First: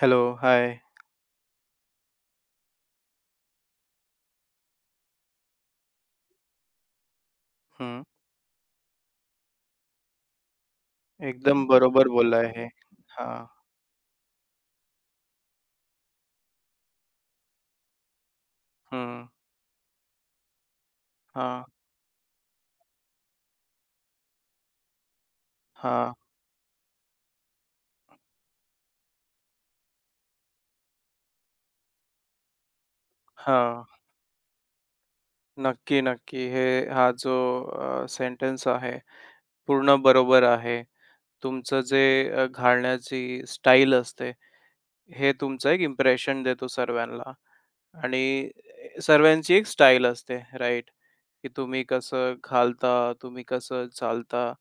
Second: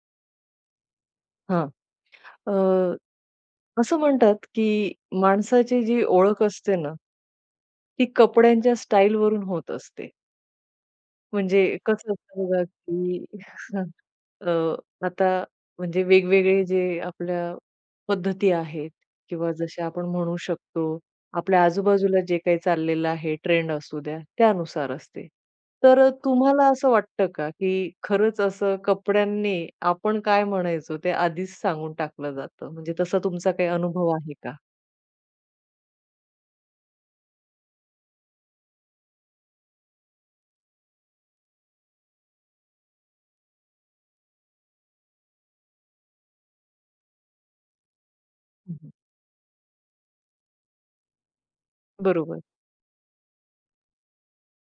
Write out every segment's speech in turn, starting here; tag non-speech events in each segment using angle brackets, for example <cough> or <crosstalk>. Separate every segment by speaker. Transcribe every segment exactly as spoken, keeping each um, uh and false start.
Speaker 1: Hello, हाय.
Speaker 2: हां. अ, असं म्हणतात, की माणसाची जी ओळख असते ना,
Speaker 1: हं.
Speaker 2: ती कपड्यांच्या स्टाईलवरून होत असते. म्हणजे
Speaker 1: एकदम बरोबर
Speaker 2: कसं
Speaker 1: बोलला
Speaker 2: असतं बघा,
Speaker 1: आहे.
Speaker 2: की
Speaker 1: हां,
Speaker 2: <laughs> अ, आता म्हणजे वेगवेगळे जे आपल्या पद्धती आहेत
Speaker 1: हं.
Speaker 2: किंवा जसे आपण म्हणू शकतो, आपल्या
Speaker 1: हां,
Speaker 2: आजूबाजूला जे काही चाललेलं आहे, ट्रेंड असू द्या, त्यानुसार असते. तर
Speaker 1: हां,
Speaker 2: तुम्हाला असं वाटतं का, की खरंच असं कपड्यांनी आपण काय म्हणायचो ते आधीच सांगून टाकलं जातं? म्हणजे तसा तुमचा काही
Speaker 1: हां.
Speaker 2: अनुभव आहे का?
Speaker 1: नक्की, नक्की. हे हा जो अ, सेंटन्स आहे, पूर्ण बरोबर आहे. तुमचं जे अ, घालण्याची स्टाईल असते, हे तुमचं एक इम्प्रेशन देतो सर्वांना. आणि
Speaker 2: हं,
Speaker 1: सर्वांची एक स्टाईल असते, राइट? की तुम्ही कसं
Speaker 2: बरोबर.
Speaker 1: घालता, तुम्ही कसं चालता.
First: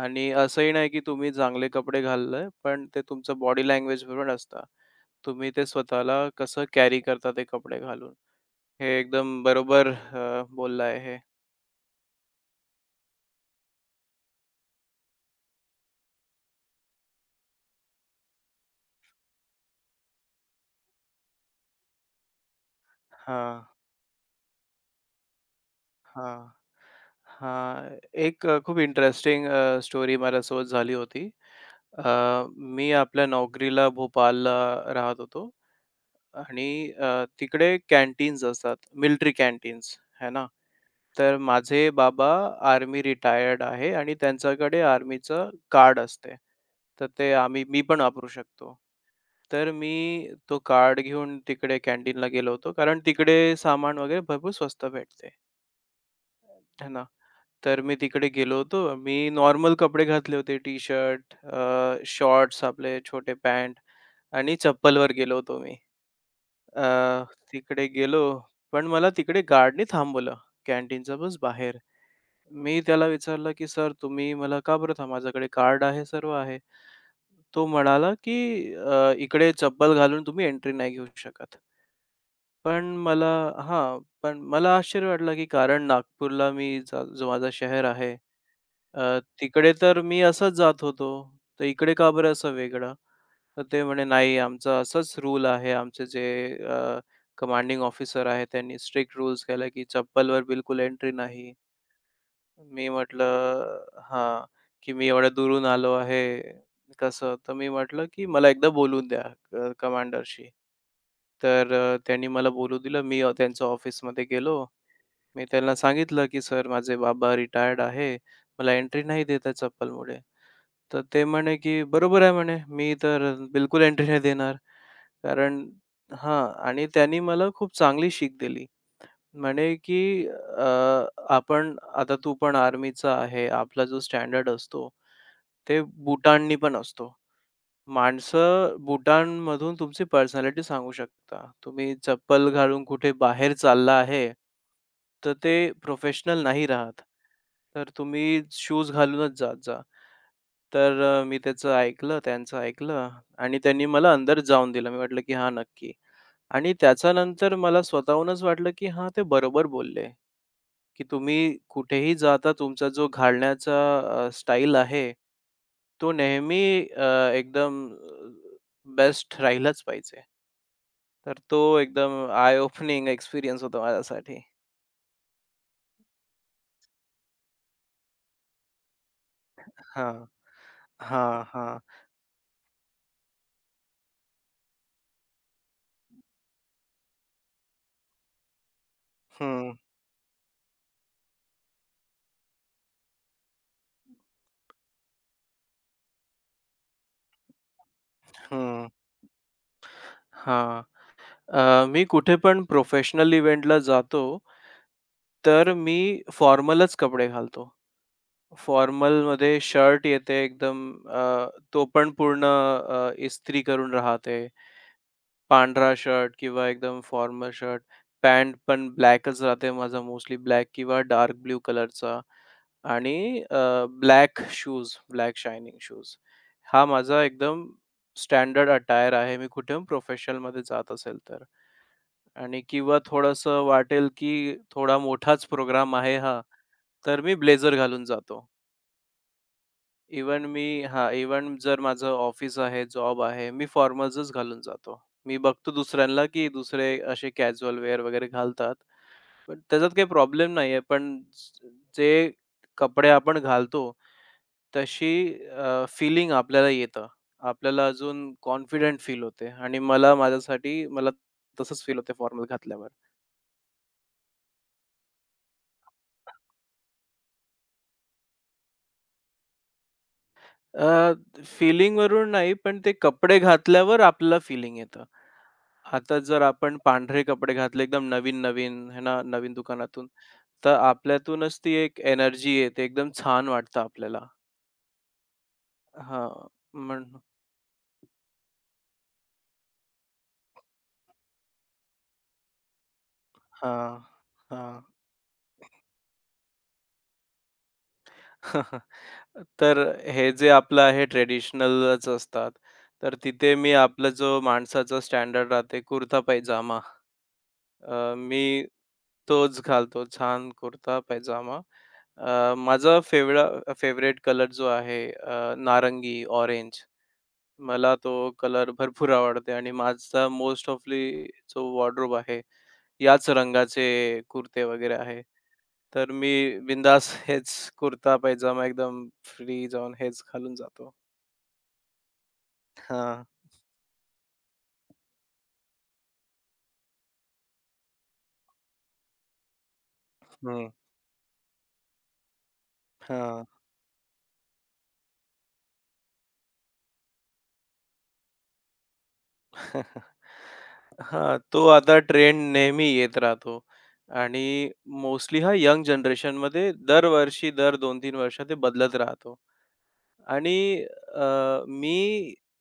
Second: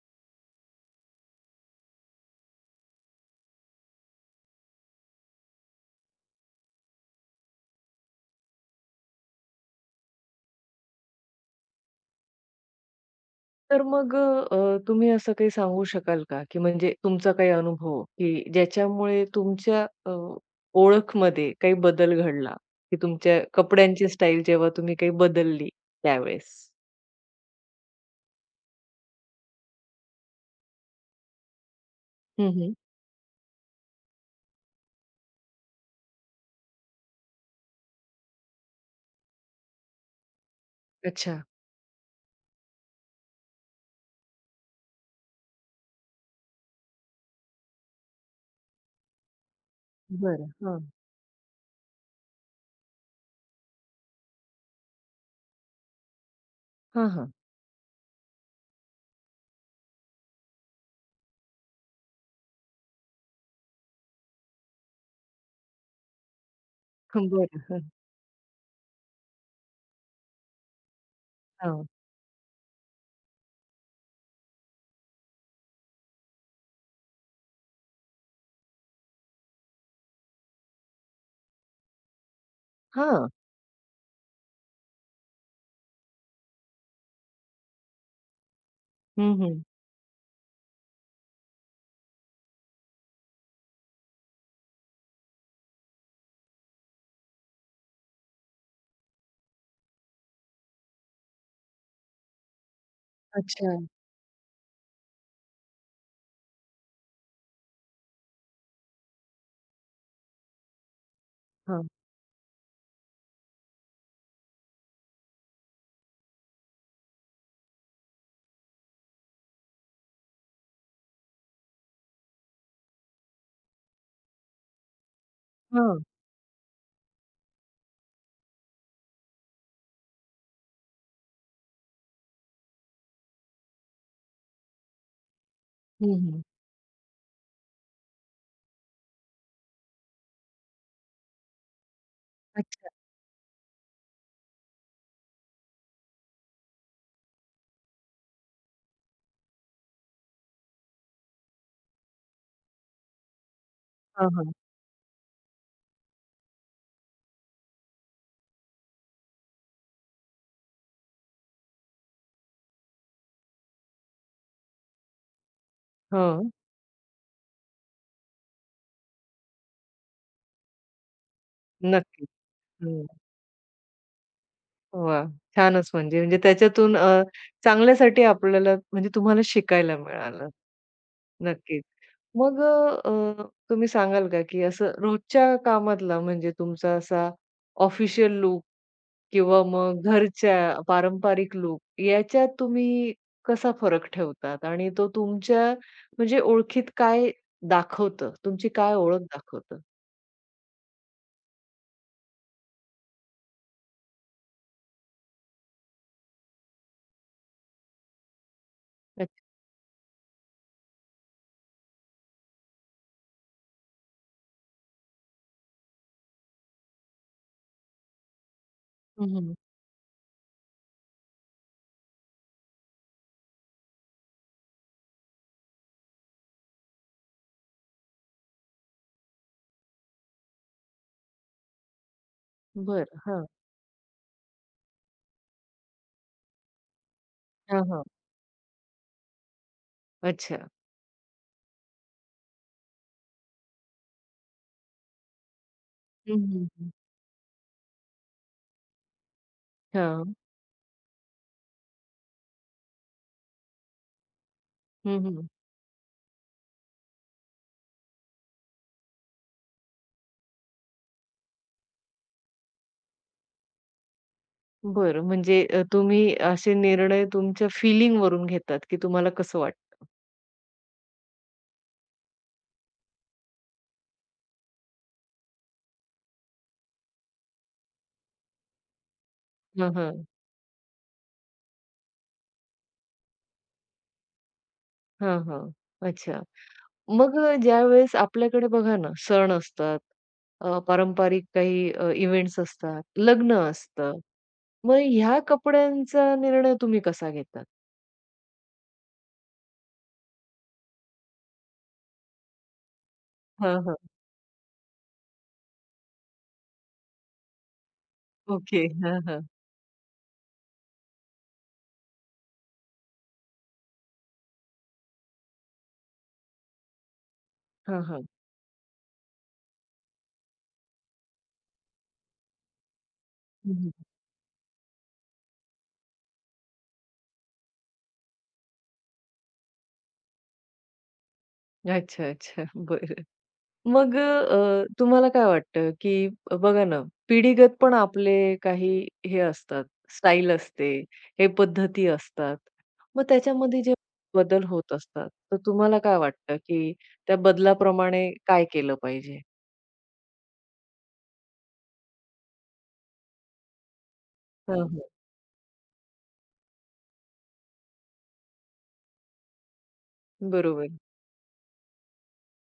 Speaker 1: आणि असंही नाही की तुम्ही चांगले कपडे घालले, पण ते तुमचं बॉडी लँग्वेजवर पण असतं. तुम्ही ते स्वतःला कसं कॅरी करता ते कपडे घालून. हे एकदम बरोबर अ, बोललं हे.
Speaker 2: तर मग अ, अ, तुम्ही असं काही सांगू शकाल का, की म्हणजे तुमचा काही अनुभव, की ज्याच्यामुळे तुमच्या अ, ओळखमध्ये काही बदल घडला, की तुमच्या
Speaker 1: हां,
Speaker 2: कपड्यांची स्टाईल जेव्हा तुम्ही काही बदलली
Speaker 1: हां.
Speaker 2: त्यावेळेस?
Speaker 1: हां, एक अ, खूप इंटरेस्टिंग स्टोरी माझ्यासोबत झाली होती. अ,
Speaker 2: हं, हं.
Speaker 1: मी आपल्या नोकरीला भोपाळला राहत होतो आणि अ, तिकडे कॅन्टीन्स असतात, मिलिटरी कॅन्टीन्स, आहे ना.
Speaker 2: अच्छा.
Speaker 1: तर माझे बाबा आर्मी रिटायर्ड आहे आणि त्यांच्याकडे आर्मीचं कार्ड असते. तर ते आम्ही मी पण वापरू शकतो. तर मी
Speaker 2: बरं.
Speaker 1: तो
Speaker 2: हां.
Speaker 1: कार्ड घेऊन तिकडे कॅन्टीनला गेलो होतो, कारण तिकडे सामान वगैरे भरपूर स्वस्त भेटते, आहे ना.
Speaker 2: हां, हां.
Speaker 1: तर मी तिकडे गेलो होतो. मी नॉर्मल कपडे घातले होते, टी-शर्ट, शॉर्ट्स आपले छोटे पॅन्ट आणि चप्पलवर गेलो होतो मी. अ,
Speaker 2: हं, बरं.
Speaker 1: तिकडे
Speaker 2: हं.
Speaker 1: गेलो, पण मला तिकडे गार्डने थांबवलं कॅन्टीनच्या बस बाहेर.
Speaker 2: हां.
Speaker 1: मी त्याला विचारलं, की "सर तुम्ही मला का बरं थांब माझ्याकडे कार्ड आहे, सर्व आहे." तो म्हणाला, की "अ, इकडे चप्पल घालून तुम्ही एंट्री नाही घेऊ शकत." पण मला
Speaker 2: हां.
Speaker 1: हां, पण मला आश्चर्य वाटलं, की कारण नागपूरला मी जा जो माझं शहर आहे अ,
Speaker 2: हं, हं.
Speaker 1: तिकडे तर मी असाच जात होतो, तर इकडे का बरं असा वेगळा? तर ते म्हणे, "नाही, आमचा असाच रूल आहे. आमचे जे कमांडिंग ऑफिसर आहे, त्यांनी स्ट्रिक्ट रूल्स केला, की चप्पलवर बिलकुल एंट्री नाही." मी
Speaker 2: अच्छा.
Speaker 1: म्हटलं, "हां, की मी एवढ्या दुरून आलो आहे, कसं?" तर मी म्हटलं, की "मला एकदा बोलून द्या कमांडरशी." तर
Speaker 2: हां.
Speaker 1: अ, त्यांनी मला बोलू दिलं. मी अ, त्यांच्या ऑफिसमध्ये गेलो. मी त्याला सांगितलं, की "सर माझे बाबा रिटायर्ड आहे. मला एंट्री नाही देत आहे चप्पलमुळे." तर ते म्हणे, की "बरोबर आहे," म्हणे, "मी तर बिलकुल एंट्री नाही देणार." कारण
Speaker 2: हां.
Speaker 1: हां आणि त्यांनी मला खूप चांगली शिक दिली. म्हणे, की अ, आपण आता तू पण आर्मीचा आहे. आपला जो स्टँडर्ड असतो, ते
Speaker 2: हं, हं.
Speaker 1: बुटांनी पण असतो. माणसं बुटांमधून तुमची पर्सनॅलिटी सांगू शकता. तुम्ही चप्पल घालून
Speaker 2: अच्छा.
Speaker 1: कुठे बाहेर चालला आहे, तर ते प्रोफेशनल नाही राहत. तर तुम्ही शूज घालूनच जात जा. तर अ, मी त्याचं ऐकलं, त्यांचं ऐकलं आणि त्यांनी मला
Speaker 2: हां,
Speaker 1: अंदर
Speaker 2: हां.
Speaker 1: जाऊन दिलं. मी म्हटलं, की "हां, नक्की." आणि त्याच्यानंतर मला स्वतःहूनच वाटलं, की हां, ते बरोबर बोलले. की तुम्ही कुठेही जाता तुमचा जो घालण्याचा अ, स्टाईल आहे, तो
Speaker 2: हां.
Speaker 1: नेहमी अ, एकदम बेस्ट राहिलाच पाहिजे. तर तो एकदम
Speaker 2: नक्कीच.
Speaker 1: आय
Speaker 2: हं.
Speaker 1: ओपनिंग एक्सपिरियन्स होता माझ्यासाठी.
Speaker 2: वाह! छानच म्हणजे, म्हणजे त्याच्यातून अ, चांगल्यासाठी आपल्याला म्हणजे तुम्हाला शिकायला
Speaker 1: हां.
Speaker 2: मिळालं.
Speaker 1: हां, हां.
Speaker 2: नक्कीच. मग अ, अ, तुम्ही सांगाल का, की असं रोजच्या कामातला म्हणजे तुमचा असा ऑफिशियल लूक किंवा
Speaker 1: हं,
Speaker 2: मग घरच्या पारंपरिक लूक याच्यात तुम्ही कसा फरक ठेवतात आणि तो तुमच्या म्हणजे ओळखीत काय दाखवतं? तुमची
Speaker 1: हं.
Speaker 2: काय ओळख दाखवतं?
Speaker 1: हां. अ, मी कुठे पण प्रोफेशनल इव्हेंटला जातो, तर मी फॉर्मलच कपडे घालतो.
Speaker 2: अच्छा.
Speaker 1: फॉर्मलमध्ये शर्ट येते एकदम अ, तो पण पूर्ण अ, इस्त्री करून राहते. पांढरा शर्ट किंवा एकदम फॉर्मल शर्ट, पॅन्ट पण
Speaker 2: हं,
Speaker 1: ब्लॅकच
Speaker 2: हं.
Speaker 1: राहते माझा मोस्टली ब्लॅक किंवा डार्क ब्ल्यू कलरचा आणि अ, black shoes, black shining shoes. हा माझा एकदम स्टँडर्ड अटायर आहे. मी कुठे पण प्रोफेशनलमध्ये जात असेल तर आणि किंवा
Speaker 2: बरं. हां.
Speaker 1: थोडंसं वाटेल, की थोडा मोठाच प्रोग्राम आहे हा, तर मी ब्लेझर
Speaker 2: हां, हां.
Speaker 1: घालून जातो. इव्हन
Speaker 2: अच्छा.
Speaker 1: मी हां, इव्हन जर माझं ऑफिस आहे, जॉब आहे, मी फॉर्मल्सच घालून जातो. मी बघतो दुसऱ्यांना,
Speaker 2: हं,
Speaker 1: की
Speaker 2: हं, हं.
Speaker 1: दुसरे असे कॅज्युअल वेअर वगैरे घालतात. पण त्याच्यात काही
Speaker 2: हां.
Speaker 1: प्रॉब्लेम नाही आहे. पण ज जे कपडे आपण घालतो, तशी
Speaker 2: हं, हं.
Speaker 1: अ, फीलिंग आपल्याला येतं. आपल्याला अजून कॉन्फिडंट फील होते आणि मला माझ्यासाठी मला तसंच फील होते फॉर्मल घातल्यावर.
Speaker 2: बरं. म्हणजे अ, तुम्ही असे निर्णय तुमच्या फीलिंगवरून घेतात, की तुम्हाला कसं वाटतं?
Speaker 1: अ, फीलिंगवरून नाही, पण ते कपडे घातल्यावर आपल्याला फीलिंग येतं. आता जर आपण पांढरे कपडे घातले एकदम नवीन-नवीन आहे ना, नवीन
Speaker 2: हां,
Speaker 1: दुकानातून,
Speaker 2: हां.
Speaker 1: तर आपल्यातूनच ती एक एनर्जी येते. एकदम छान वाटतं आपल्याला.
Speaker 2: हां, हां. अच्छा.
Speaker 1: हां, म्हण
Speaker 2: मग अ, ज्यावेळेस आपल्याकडे बघा ना सण असतात, अ, पारंपरिक काही अ, इव्हेंट्स असतात, लग्न
Speaker 1: हां,
Speaker 2: असतं.
Speaker 1: हां.
Speaker 2: मग ह्या कपड्यांचा निर्णय तुम्ही कसा घेतात?
Speaker 1: <laughs> तर हे जे आपलं आहे ट्रेडिशनलच असतात. तर तिथे मी
Speaker 2: हां, हां.
Speaker 1: आपला जो माणसाचा स्टँडर्ड राहते कुर्ता पैजामा. अ, मी
Speaker 2: ओके. हां, हां.
Speaker 1: तोच घालतो छान कुर्ता पैजामा. अ, माझा फेवरा फेव्हरेट कलर जो आहे अ, नारंगी, ऑरेंज. मला
Speaker 2: हां,
Speaker 1: तो
Speaker 2: हां.
Speaker 1: कलर भरपूर आवडते आणि माझा मोस्ट ऑफली जो वॉर्डरोब आहे, याच
Speaker 2: हं,
Speaker 1: रंगाचे
Speaker 2: हं.
Speaker 1: कुर्ते वगैरे तर मी बिंदास हेच कुर्ता पैजामा एकदम फ्री जाऊन हेच घालून जातो.
Speaker 2: अच्छा, अच्छा. बरं.
Speaker 1: हां.
Speaker 2: मग अ, तुम्हाला काय वाटतं, की बघा ना, पिढीगत पण आपले काही हे असतात, स्टाईल
Speaker 1: हं.
Speaker 2: असते, हे पद्धती असतात. मग
Speaker 1: हां.
Speaker 2: त्याच्यामध्ये जे बदल होत असतात, तर तुम्हाला काय वाटतं, की त्या बदलाप्रमाणे काय केलं पाहिजे?
Speaker 1: <laughs> हां, तो आता ट्रेंड नेहमी येत राहतो आणि
Speaker 2: हां, हां.
Speaker 1: मोस्टली हा यंग जनरेशनमध्ये दरवर्षी दर दोन तीन वर्ष ते बदलत राहतो आणि
Speaker 2: बरोबर.
Speaker 1: अ, मी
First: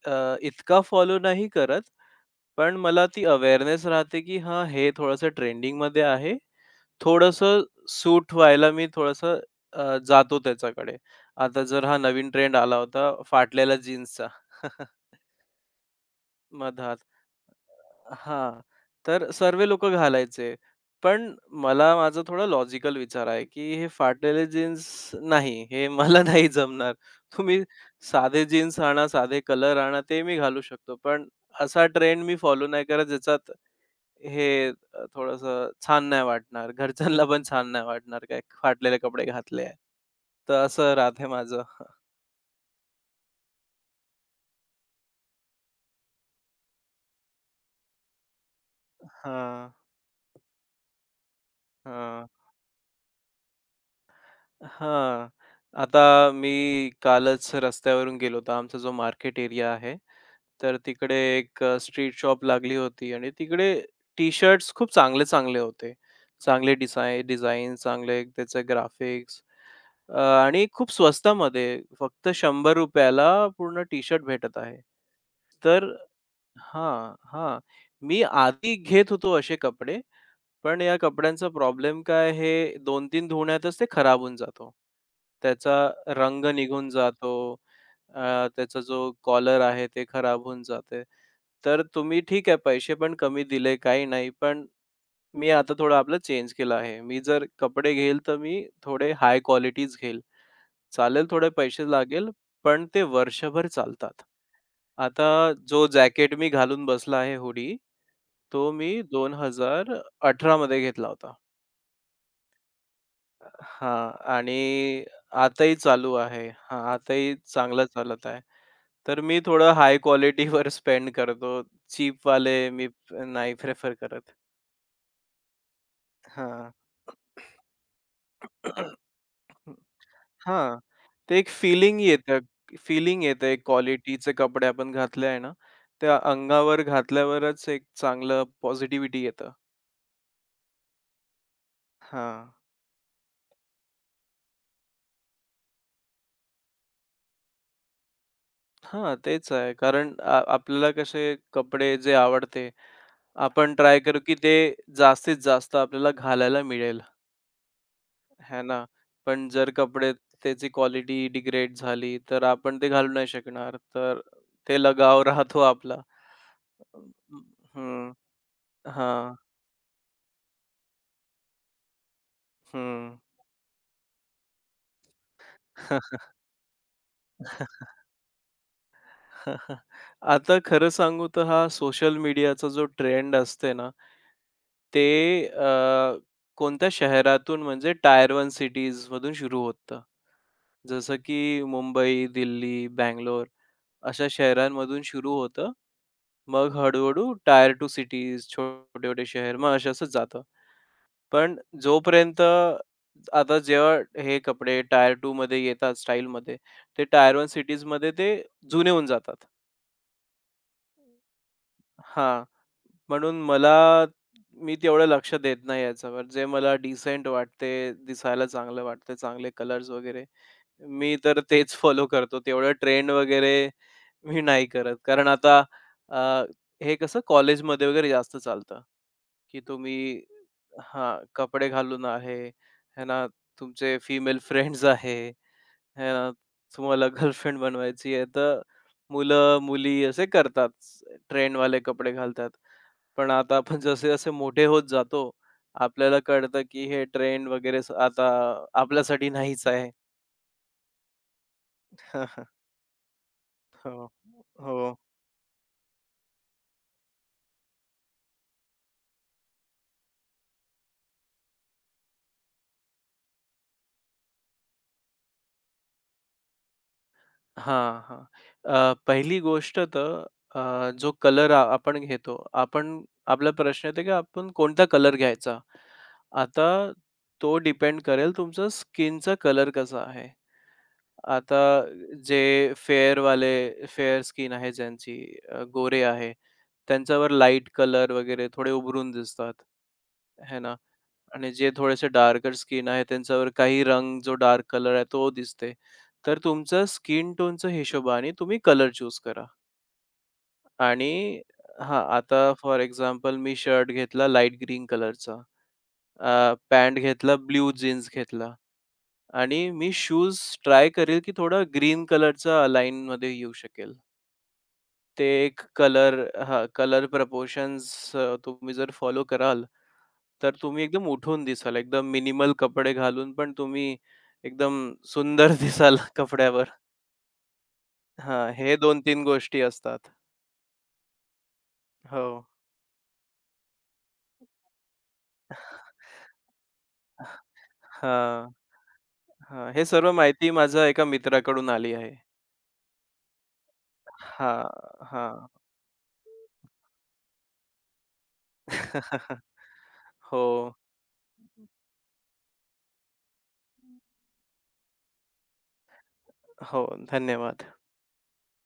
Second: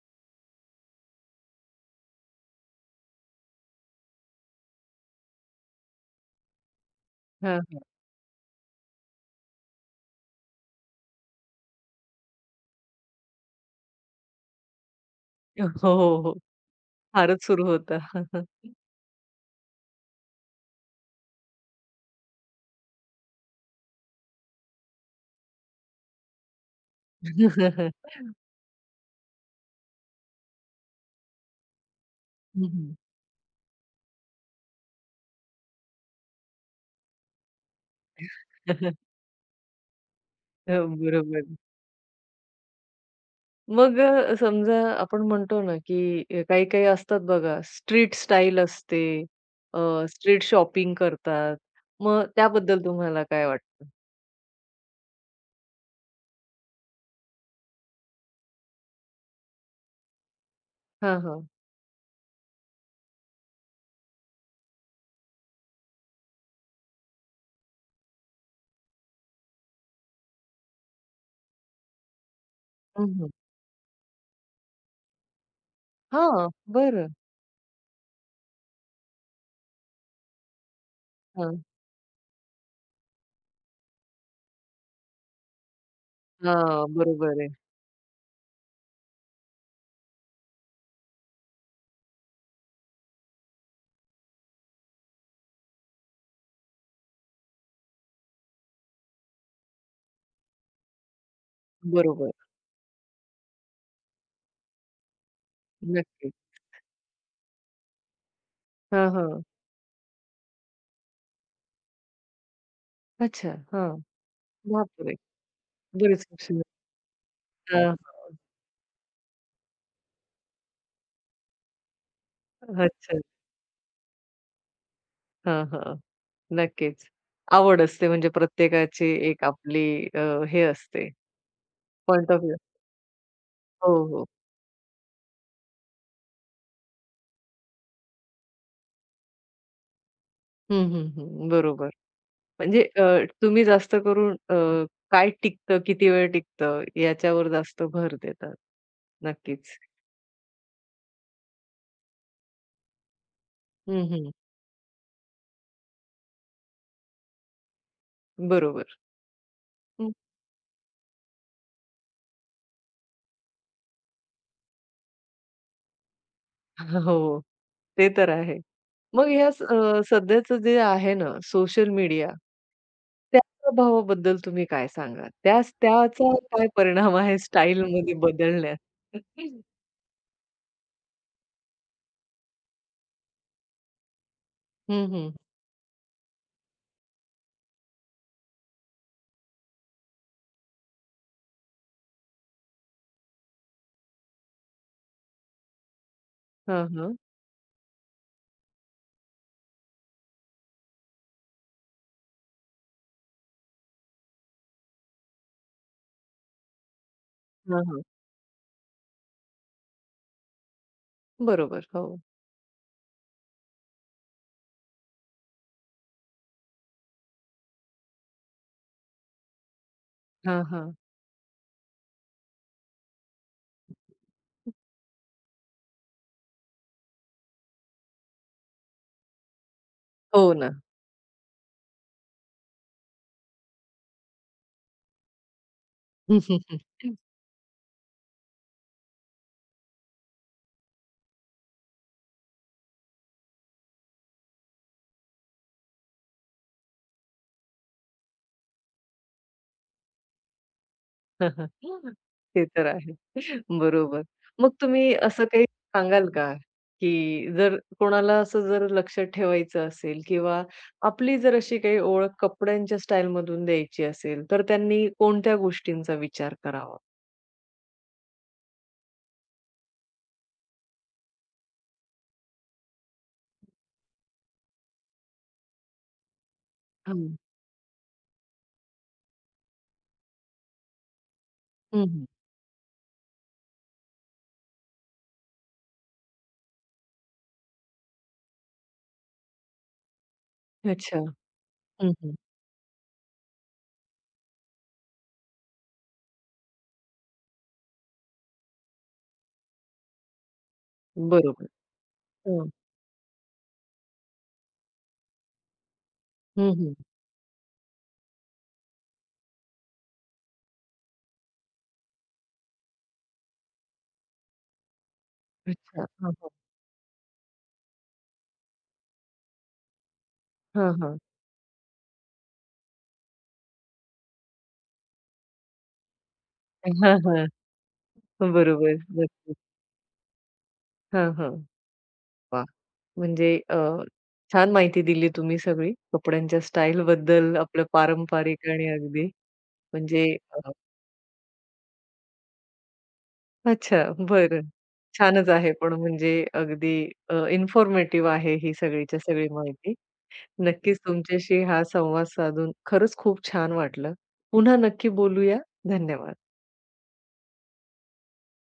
Speaker 1: अ, इतका फॉलो नाही करत, पण मला ती अवेअरनेस राहते की हां, हे थोडंसं ट्रेंडिंगमध्ये आहे
Speaker 2: हां,
Speaker 1: थोडंसं
Speaker 2: हां.
Speaker 1: सूट व्हायला मी थोडंसं अ, जातो त्याच्याकडे. आता जर हा नवीन ट्रेंड आला होता फाटलेल्या जीन्सचा. <laughs>
Speaker 2: हो, हो, हो.
Speaker 1: मधात.
Speaker 2: फारच सुरू होता.
Speaker 1: हां, तर सर्व लोकं घालायचे. पण मला माझा थोडा लॉजिकल विचार आहे, की हे फाटलेले जीन्स नाही, हे मला <laughs> नाही जमणार. तुम्ही
Speaker 2: <laughs>
Speaker 1: साधे जीन्स आणा, साधे कलर आणा, ते मी घालू शकतो. पण असा ट्रेंड मी फॉलो
Speaker 2: हं,
Speaker 1: नाही
Speaker 2: हं.
Speaker 1: करत ज्याच्यात हे अ, छान नाही वाटणार. घरच्यांना पण छान नाही वाटणार, काय फाटलेले कपडे घातले आहे. तर
Speaker 2: हो,
Speaker 1: असं राहते
Speaker 2: बरोबर.
Speaker 1: माझं.
Speaker 2: मग अ, समजा आपण म्हणतो ना, की अ, काही-काही असतात बघा, स्ट्रीट स्टाईल असते,
Speaker 1: हां,
Speaker 2: अ, स्ट्रीट शॉपिंग करतात. मग
Speaker 1: हां.
Speaker 2: त्याबद्दल तुम्हाला काय वाटतं?
Speaker 1: हां. आता मी कालच रस्त्यावरून गेलो होतो. आमचा जो मार्केट एरिया आहे, तर तिकडे
Speaker 2: हां, हां.
Speaker 1: एक अ, स्ट्रीट शॉप लागली होती आणि तिकडे टी-शर्ट्स खूप चांगले-चांगले होते. चांगले डिझाई डिझाइन, चांगले त्याचे ग्राफिक्स. अ, आणि खूप स्वस्तामध्ये फक्त
Speaker 2: हं,
Speaker 1: ₹शंभर रुपये ला
Speaker 2: हं.
Speaker 1: पूर्ण टी-शर्ट भेटत आहे. तर
Speaker 2: हां, बरं.
Speaker 1: हां, हां. मी आधी घेत होतो असे कपडे पण या कपड्यांचा
Speaker 2: हां.
Speaker 1: प्रॉब्लेम काय हे दोन तीन धुण्यातच ते खराब होऊन जातो. त्याचा रंग
Speaker 2: हां,
Speaker 1: निघून
Speaker 2: बरोबर
Speaker 1: जातो.
Speaker 2: आहे.
Speaker 1: अ, त्याचा जो कॉलर आहे ते खराब होऊन जाते. तर तुम्ही ठीक आहे पैसे पण कमी दिले काही नाही. पण मी आता थोडं आपलं चेंज केलं आहे. मी जर कपडे घेईल तर मी थोडे हाय क्वालिटीज घेईल. चालेल थोडे पैसे लागेल,
Speaker 2: बरोबर.
Speaker 1: पण ते वर्षभर चालतात. आता जो
Speaker 2: नक्की.
Speaker 1: जॅकेट मी घालून बसला आहे हुडी, तो मी
Speaker 2: हां, हां.
Speaker 1: दोन हजार अठरा मध्ये घेतला होता.
Speaker 2: अच्छा. हां.
Speaker 1: हां. आणि
Speaker 2: बापरे!
Speaker 1: आताही चालू
Speaker 2: बरीच
Speaker 1: आहे.
Speaker 2: वर्षे.
Speaker 1: हां, आताही
Speaker 2: हां,
Speaker 1: चांगलं चालत
Speaker 2: हां.
Speaker 1: आहे. तर मी थोडं हाय क्वालिटीवर स्पेंड करतो. चीप वाले मी
Speaker 2: अच्छा.
Speaker 1: प- नाही प्रिफर करत.
Speaker 2: हां, हां.
Speaker 1: हां.
Speaker 2: नक्कीच. आवड असते म्हणजे प्रत्येकाची एक
Speaker 1: हां.
Speaker 2: आपली
Speaker 1: <clears throat>
Speaker 2: अ, हे असते,
Speaker 1: ते एक फीलिंग
Speaker 2: पॉइंट
Speaker 1: येतं.
Speaker 2: Of view.
Speaker 1: फीलिंग येतं एक
Speaker 2: हो, हो.
Speaker 1: क्वालिटीचे कपडे आपण घातले आहे ना, त्या अंगावर घातल्यावरच एक चांगलं पॉझिटिव्हिटी येतं.
Speaker 2: हं, हं, हं. बरोबर.
Speaker 1: हां.
Speaker 2: म्हणजे अ, तुम्ही जास्त करून अ, काय टिकतं, किती वेळ टिकतं याच्यावर जास्त भर देतात.
Speaker 1: हां, तेच आहे.
Speaker 2: नक्कीच.
Speaker 1: कारण आ आपल्याला कसे कपडे जे आवडते आपण ट्राय
Speaker 2: हं,
Speaker 1: करू,
Speaker 2: हं.
Speaker 1: की ते जास्तीत जास्त आपल्याला घालायला मिळेल, है ना?
Speaker 2: बरोबर.
Speaker 1: पण जर
Speaker 2: हं.
Speaker 1: कपडे त्याची क्वालिटी डिग्रेड झाली, तर आपण ते घालू नाही शकणार. तर ते लगाव <laughs> राहतो आपला.
Speaker 2: <laughs> हो, ते
Speaker 1: हं,
Speaker 2: तर आहे. मग
Speaker 1: हां,
Speaker 2: ह्या स अ, सध्याचं जे आहे ना सोशल मीडिया,
Speaker 1: हं.
Speaker 2: त्या प्रभावाबद्दल तुम्ही काय सांगाल? त्यास
Speaker 1: <laughs>
Speaker 2: त्याचा काय परिणाम आहे स्टाईलमध्ये बदलण्यात?
Speaker 1: <laughs> आता खरं सांगू तर हा सोशल मीडियाचा जो ट्रेंड असते ना, ते
Speaker 2: हं, हं.
Speaker 1: अ, कोणत्या शहरातून म्हणजे टायर वन सिटीज मधून सुरू होतं. जसं की मुंबई, दिल्ली, बंगलोर अशा शहरांमधून सुरू होतं. मग
Speaker 2: हां, हां.
Speaker 1: हळू-हळू टायर टू सिटीज, छोटे-छोटे शहर मग असं असंच जातं. पण जोपर्यंत आता जेव्हा हे कपडे टायर टू मध्ये येतात स्टाईलमध्ये, ते टायर वन
Speaker 2: हां, हां.
Speaker 1: सिटीजमध्ये ते जुने होऊन जातात.
Speaker 2: बरोबर. हो.
Speaker 1: हां, म्हणून मला मी तेवढं लक्ष देत नाही याच्यावर. जे मला डिसेंट वाटते, दिसायला चांगलं वाटतं, चांगले कलर्स वगैरे,
Speaker 2: हां, हां.
Speaker 1: मी तर तेच फॉलो करतो. तेवढं ट्रेंड वगैरे मी नाही करत. कारण आता अ, हे कसं कॉलेजमध्ये वगैरे जास्त चालतं, की तुम्ही
Speaker 2: हो ना.
Speaker 1: हां, कपडे घालून आहे, है ना, तुमचे फिमेल फ्रेंड्स आहे. हे ना, तुम्हाला
Speaker 2: <laughs>
Speaker 1: गर्लफ्रेंड बनवायची आहे, तर मुलं-मुली असे करतात. ट्रेंडवाले कपडे घालतात. पण आता आपण जसे-जसे मोठे होत जातो, आपल्याला कळतं की हे ट्रेंड वगैरे स- आता आपल्यासाठी नाहीच आहे.
Speaker 2: <laughs> ते
Speaker 1: <laughs>
Speaker 2: तर आहे.
Speaker 1: हो.
Speaker 2: बरोबर. मग
Speaker 1: हो.
Speaker 2: तुम्ही असं काही सांगाल का, की जर कोणाला असं जर लक्षात ठेवायचं असेल किंवा आपली जर अशी काही ओळख कपड्यांच्या स्टाईलमधून द्यायची असेल, तर त्यांनी कोणत्या गोष्टींचा विचार करावा?
Speaker 1: हां, हां. अ, पहिली गोष्ट तर अ, जो कलर आ आपण घेतो, आपण आपला प्रश्न येतो की आपण कोणता कलर घ्यायचा? आता
Speaker 2: हो.
Speaker 1: तो डिपेंड करेल तुमचा स्किनचा कलर कसा आहे. आता
Speaker 2: हं, हम्म.
Speaker 1: जे फेअरवाले फेअर स्किन आहे ज्यांची अ, गोरे आहे, त्यांच्यावर लाईट कलर वगैरे थोडे उभरून दिसतात, है ना?
Speaker 2: अच्छा.
Speaker 1: आणि जे थोडेसे
Speaker 2: हम्म.
Speaker 1: डार्कर स्किन आहे त्यांच्यावर काही रंग जो डार्क कलर आहे तो दिसते. तर तुमचं स्किन टोनच्या हिशोबाने तुम्ही कलर चूज करा आणि
Speaker 2: बरोबर.
Speaker 1: हां, आता
Speaker 2: हं.
Speaker 1: फॉर एक्झाम्पल मी शर्ट घेतला लाईट ग्रीन कलरचा,
Speaker 2: हम्म.
Speaker 1: पॅन्ट घेतला, ब्लू जीन्स घेतला. आणि मी शूज ट्राय करेल, की थोडा ग्रीन कलरचा अलाइनमध्ये येऊ शकेल. ते एक
Speaker 2: अच्छा.
Speaker 1: कलर
Speaker 2: हं,
Speaker 1: हां, कलर प्रपोर्शन्स तुम्ही जर फॉलो कराल, तर तुम्ही
Speaker 2: बरोबर. हं. हं, अच्छा.
Speaker 1: एकदम
Speaker 2: हां, हां. हां, हां.
Speaker 1: उठून दिसाल. एकदम मिनिमल कपडे घालून पण तुम्ही एकदम सुंदर <laughs> दिसाल कपड्यावर.
Speaker 2: हां, हां.
Speaker 1: हां, हे
Speaker 2: बरोबर.
Speaker 1: दोन तीन
Speaker 2: नक्कीच.
Speaker 1: गोष्टी असतात.
Speaker 2: हां, हां.
Speaker 1: हो.
Speaker 2: वाह! म्हणजे अ, छान माहिती दिली तुम्ही सगळी कपड्यांच्या स्टाईलबद्दल, आपलं
Speaker 1: हां,
Speaker 2: पारंपरिक आणि अगदी
Speaker 1: हां. हे सर्व
Speaker 2: म्हणजे
Speaker 1: माहिती
Speaker 2: अ,
Speaker 1: माझ्या एका मित्राकडून आली आहे.
Speaker 2: अच्छा, बरं.
Speaker 1: हां, हां.
Speaker 2: छानच आहे पण म्हणजे अगदी अ, इन्फॉर्मेटिव्ह आहे ही सगळीच्या
Speaker 1: <laughs>
Speaker 2: सगळी माहिती.
Speaker 1: हो.
Speaker 2: नक्कीच तुमच्याशी हा संवाद साधून खरंच खूप छान वाटलं. पुन्हा नक्की बोलूया. धन्यवाद.
Speaker 1: हो, धन्यवाद.